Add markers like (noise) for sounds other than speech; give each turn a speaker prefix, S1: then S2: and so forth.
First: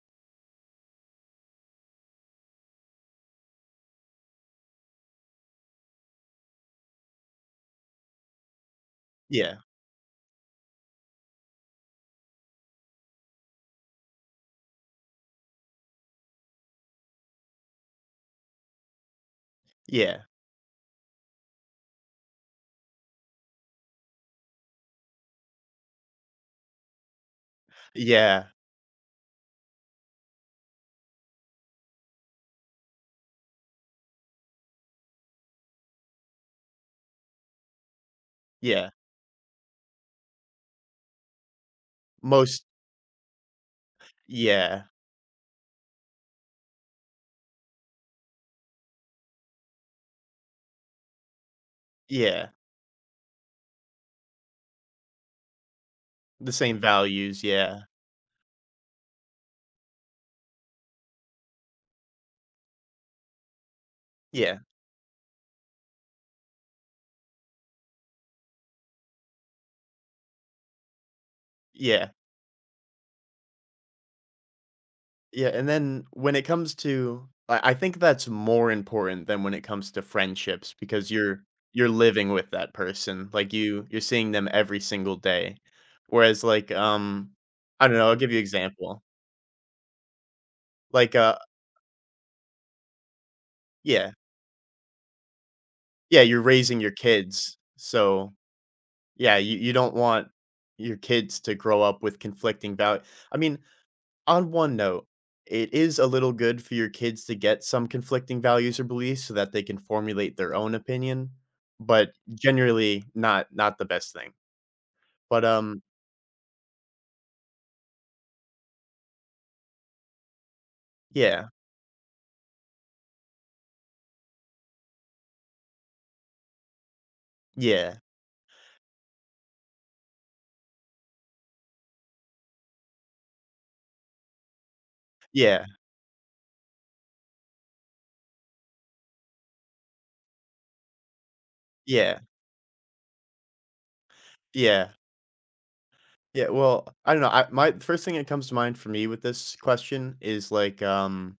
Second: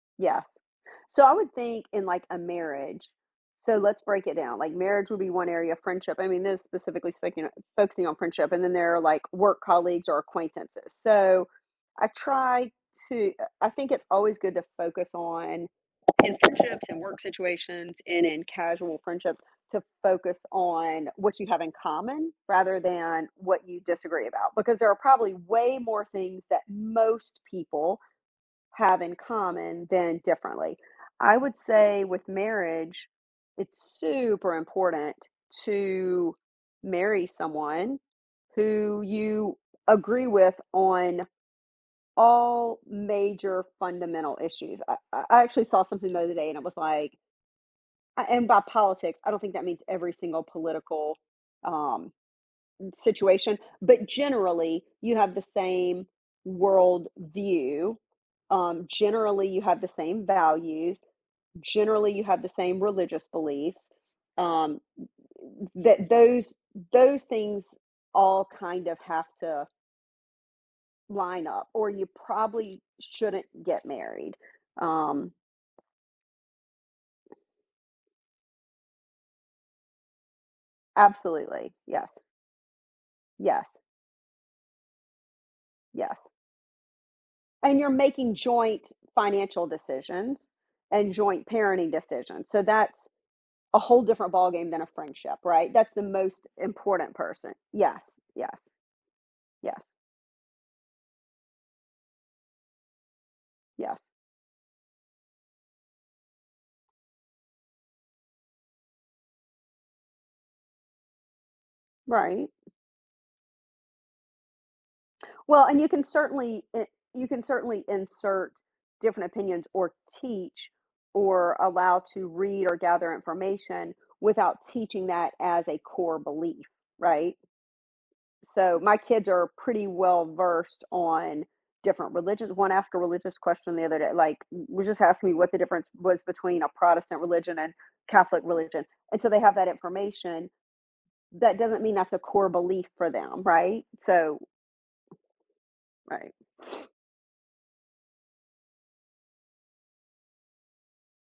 S1: Yes. So, I would think in like a marriage So, let's break it down, like marriage would be 1 area of friendship, I mean, specifically speaking focusing on friendship and then there are like
S2: Yeah.
S1: work colleagues or acquaintances. So, I try to uh, I think it's always good to focus on in friendships and work situations and in casual friendships to
S2: Yeah.
S1: focus on what you have in common rather than what you disagree about, because there are probably way more things that most people
S2: Yeah.
S1: have in common than differently. I would say with marriage, it's super important to marry someone
S2: Yeah.
S1: who you agree with on
S2: Most
S1: all major fundamental issues,
S2: Yeah.
S1: I I I actually saw something the other day and it was like A and by politics, I don't think that means every single political, um,
S2: Yeah.
S1: m situation, but generally you have the same
S2: The same
S1: world
S2: values. Yeah.
S1: view. Um, generally you have the same values. Generally you have the same religious beliefs.
S2: Yeah.
S1: Um, t t that those those things all kind of have to line up or you
S2: Yeah.
S1: probably shouldn't get married. Um
S2: Yeah, and then when it comes to I I think that's more important than when it comes to friendships because you're
S1: Absolutely.
S2: you're
S1: Yes.
S2: living with that person. Like,
S1: Yes.
S2: you you're seeing them every single day.
S1: Yes.
S2: Whereas, like, um,
S1: And
S2: I
S1: you're
S2: don't know, I'll give
S1: making
S2: you
S1: joint
S2: example.
S1: financial decisions and
S2: Like, uh
S1: joint parenting decisions. So, that's a whole
S2: Yeah.
S1: different ballgame than a friendship, right? That's the
S2: Yeah, you're
S1: most
S2: raising your
S1: important person.
S2: kids.
S1: Yes.
S2: So,
S1: Yes.
S2: yeah, you you
S1: Yes.
S2: don't want your kids to grow up with conflicting doubt I mean,
S1: Yes.
S2: on one note, it is a little good for your kids to get some conflicting values or beliefs so, that they can formulate their own opinion, but
S1: Right.
S2: generally not not the best thing. But,
S1: Well, and
S2: um
S1: you can certainly i you can certainly insert different opinions or teach
S2: Yeah.
S1: or allow to read or gather information without teaching that as a core belief right?
S2: Yeah.
S1: so my kids are pretty well versed on different religions one asked a religious question the other day, like, w was just asking me what the
S2: Yeah.
S1: difference was between a Protestant religion and Catholic religion. And so they have that information. That doesn't mean that's a
S2: Yeah.
S1: core belief for them right? So
S2: Yeah.
S1: Right.
S2: Yeah,
S1: (sniffs)
S2: well, I don't know, I my the 1st thing that comes to mind for me with this question is, like, um